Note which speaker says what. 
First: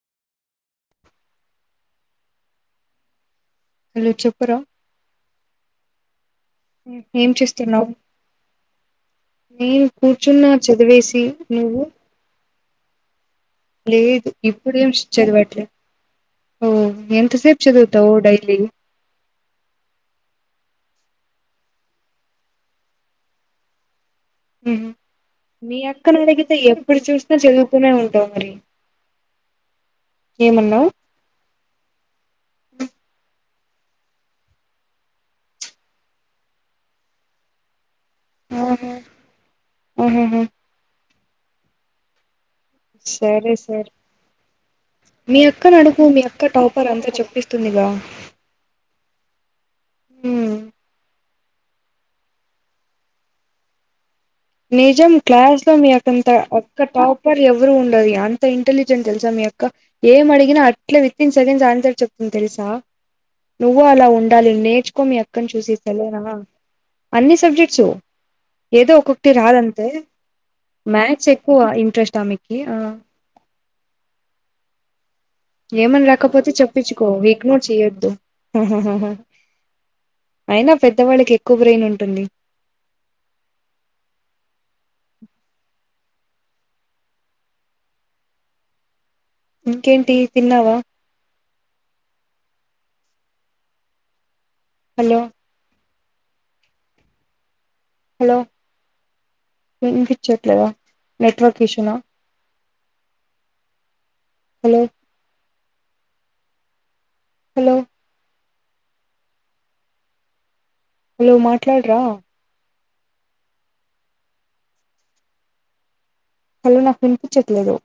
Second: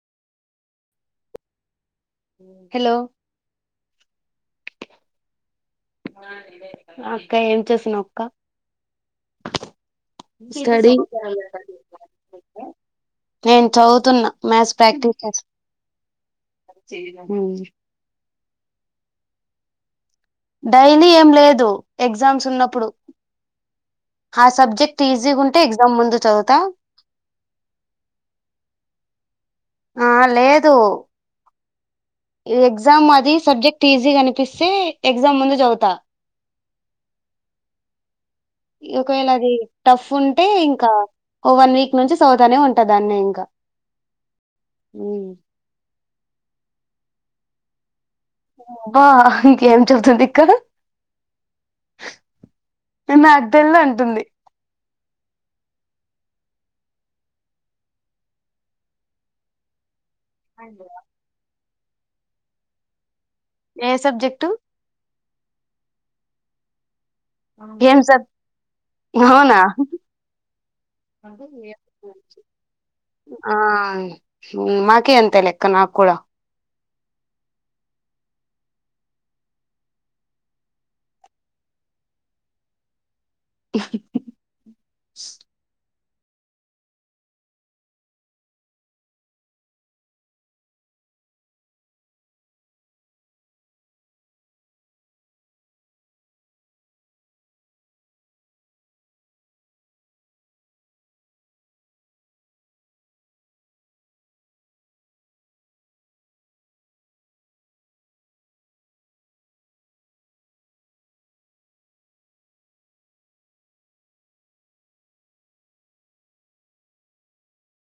Speaker 1: Hello
Speaker 2: hello చెప్పురా
Speaker 1: అక్క ఏం చేస్తున్నావ్ అక్క
Speaker 2: నేను కూర్చున్నా
Speaker 1: స్టడీ
Speaker 2: చదివేసి నువ్వు
Speaker 1: నేను చదువుతున్నా
Speaker 2: లేదు
Speaker 1: మ్యాథ్స్
Speaker 2: ఇప్పుడేం
Speaker 1: ప్రాక్టీస్
Speaker 2: చదవట్లే ఓ ఎంత సేపు
Speaker 1: చేస్తున్నా
Speaker 2: చదువుతావు డైలీ
Speaker 1: డైలీ ఏం లేదు ఎగ్జామ్స్ ఉన్నప్పుడు ఆ
Speaker 2: ఉహూ
Speaker 1: సబ్జెక్ట్ ఈజీగా ఉంటే
Speaker 2: మీ
Speaker 1: ఎగ్జామ్ ముందు
Speaker 2: అక్కనడిగితే
Speaker 1: చదువుతా
Speaker 2: ఎప్పుడు చూసినా చదువుతూనే ఉంటావు మరి [inaudible]
Speaker 1: ఆ లేదు
Speaker 2: ఏమన్నావు
Speaker 1: ఎగ్జామ్ అది సబ్జెక్ట్ ఈజీగా అనిపిస్తే ఎగ్జామ్ ముందు చదువుతా
Speaker 2: ఆహా,
Speaker 1: ఒకవేళ అది టఫ్
Speaker 2: ఆహాహా
Speaker 1: ఉంటే ఇంకా ఓ వన్ వీక్ నుంచి స
Speaker 2: సరే సర మీ అక్క నీ అడు టాఫర్ అంతా చెప్పిస్తుందిగా
Speaker 1: వా ఏం చల్తుందిక్క
Speaker 2: మ్మ్.
Speaker 1: నా అద్దెల్లు అంటుంది
Speaker 2: నిజం క్లాస్ లో మీ యంత అక్క టాపర్ ఎవరు ఉండరూ అంత ఇంటెలిజెంట్ తెలుసా మీ అక్క ఏం అడిగినా అట్లే విత్తిన్ సెకండ్స్ ఆన్సర్ చెప్తుంది తెలుసా నువ్వు
Speaker 1: ఏ
Speaker 2: అలా
Speaker 1: సబ్జెక్టు
Speaker 2: ఉండాలి నేర్చుకో మీ అక్కను చూసి సరేనా అన్ని సబ్జెక్ట్సు
Speaker 1: ఏం సబ్
Speaker 2: ఏదో ఒక టి
Speaker 1: అవునా
Speaker 2: రాదంతే మ్యాథ్స్ ఎక్కువ ఇంట్రెస్ట్ ఆమీకి ఆ
Speaker 1: మాకే అంత
Speaker 2: ఏమన రాకపోతే చెప్పించుకో ఇగ్నోర్ చెయ్యొద్దు అయినా పెద్దవాళ్ళకి ఎక్కువ బ్రెయిన్ ఉంటుంది ఇంకేంటి తిన్నావా హలో హలో వినిపించట్లేదా నెట్వర్క్ ఇష్యూనా హలో హలో హలో మాట్లాడరా హలో నాకు వినిపించట్లేదు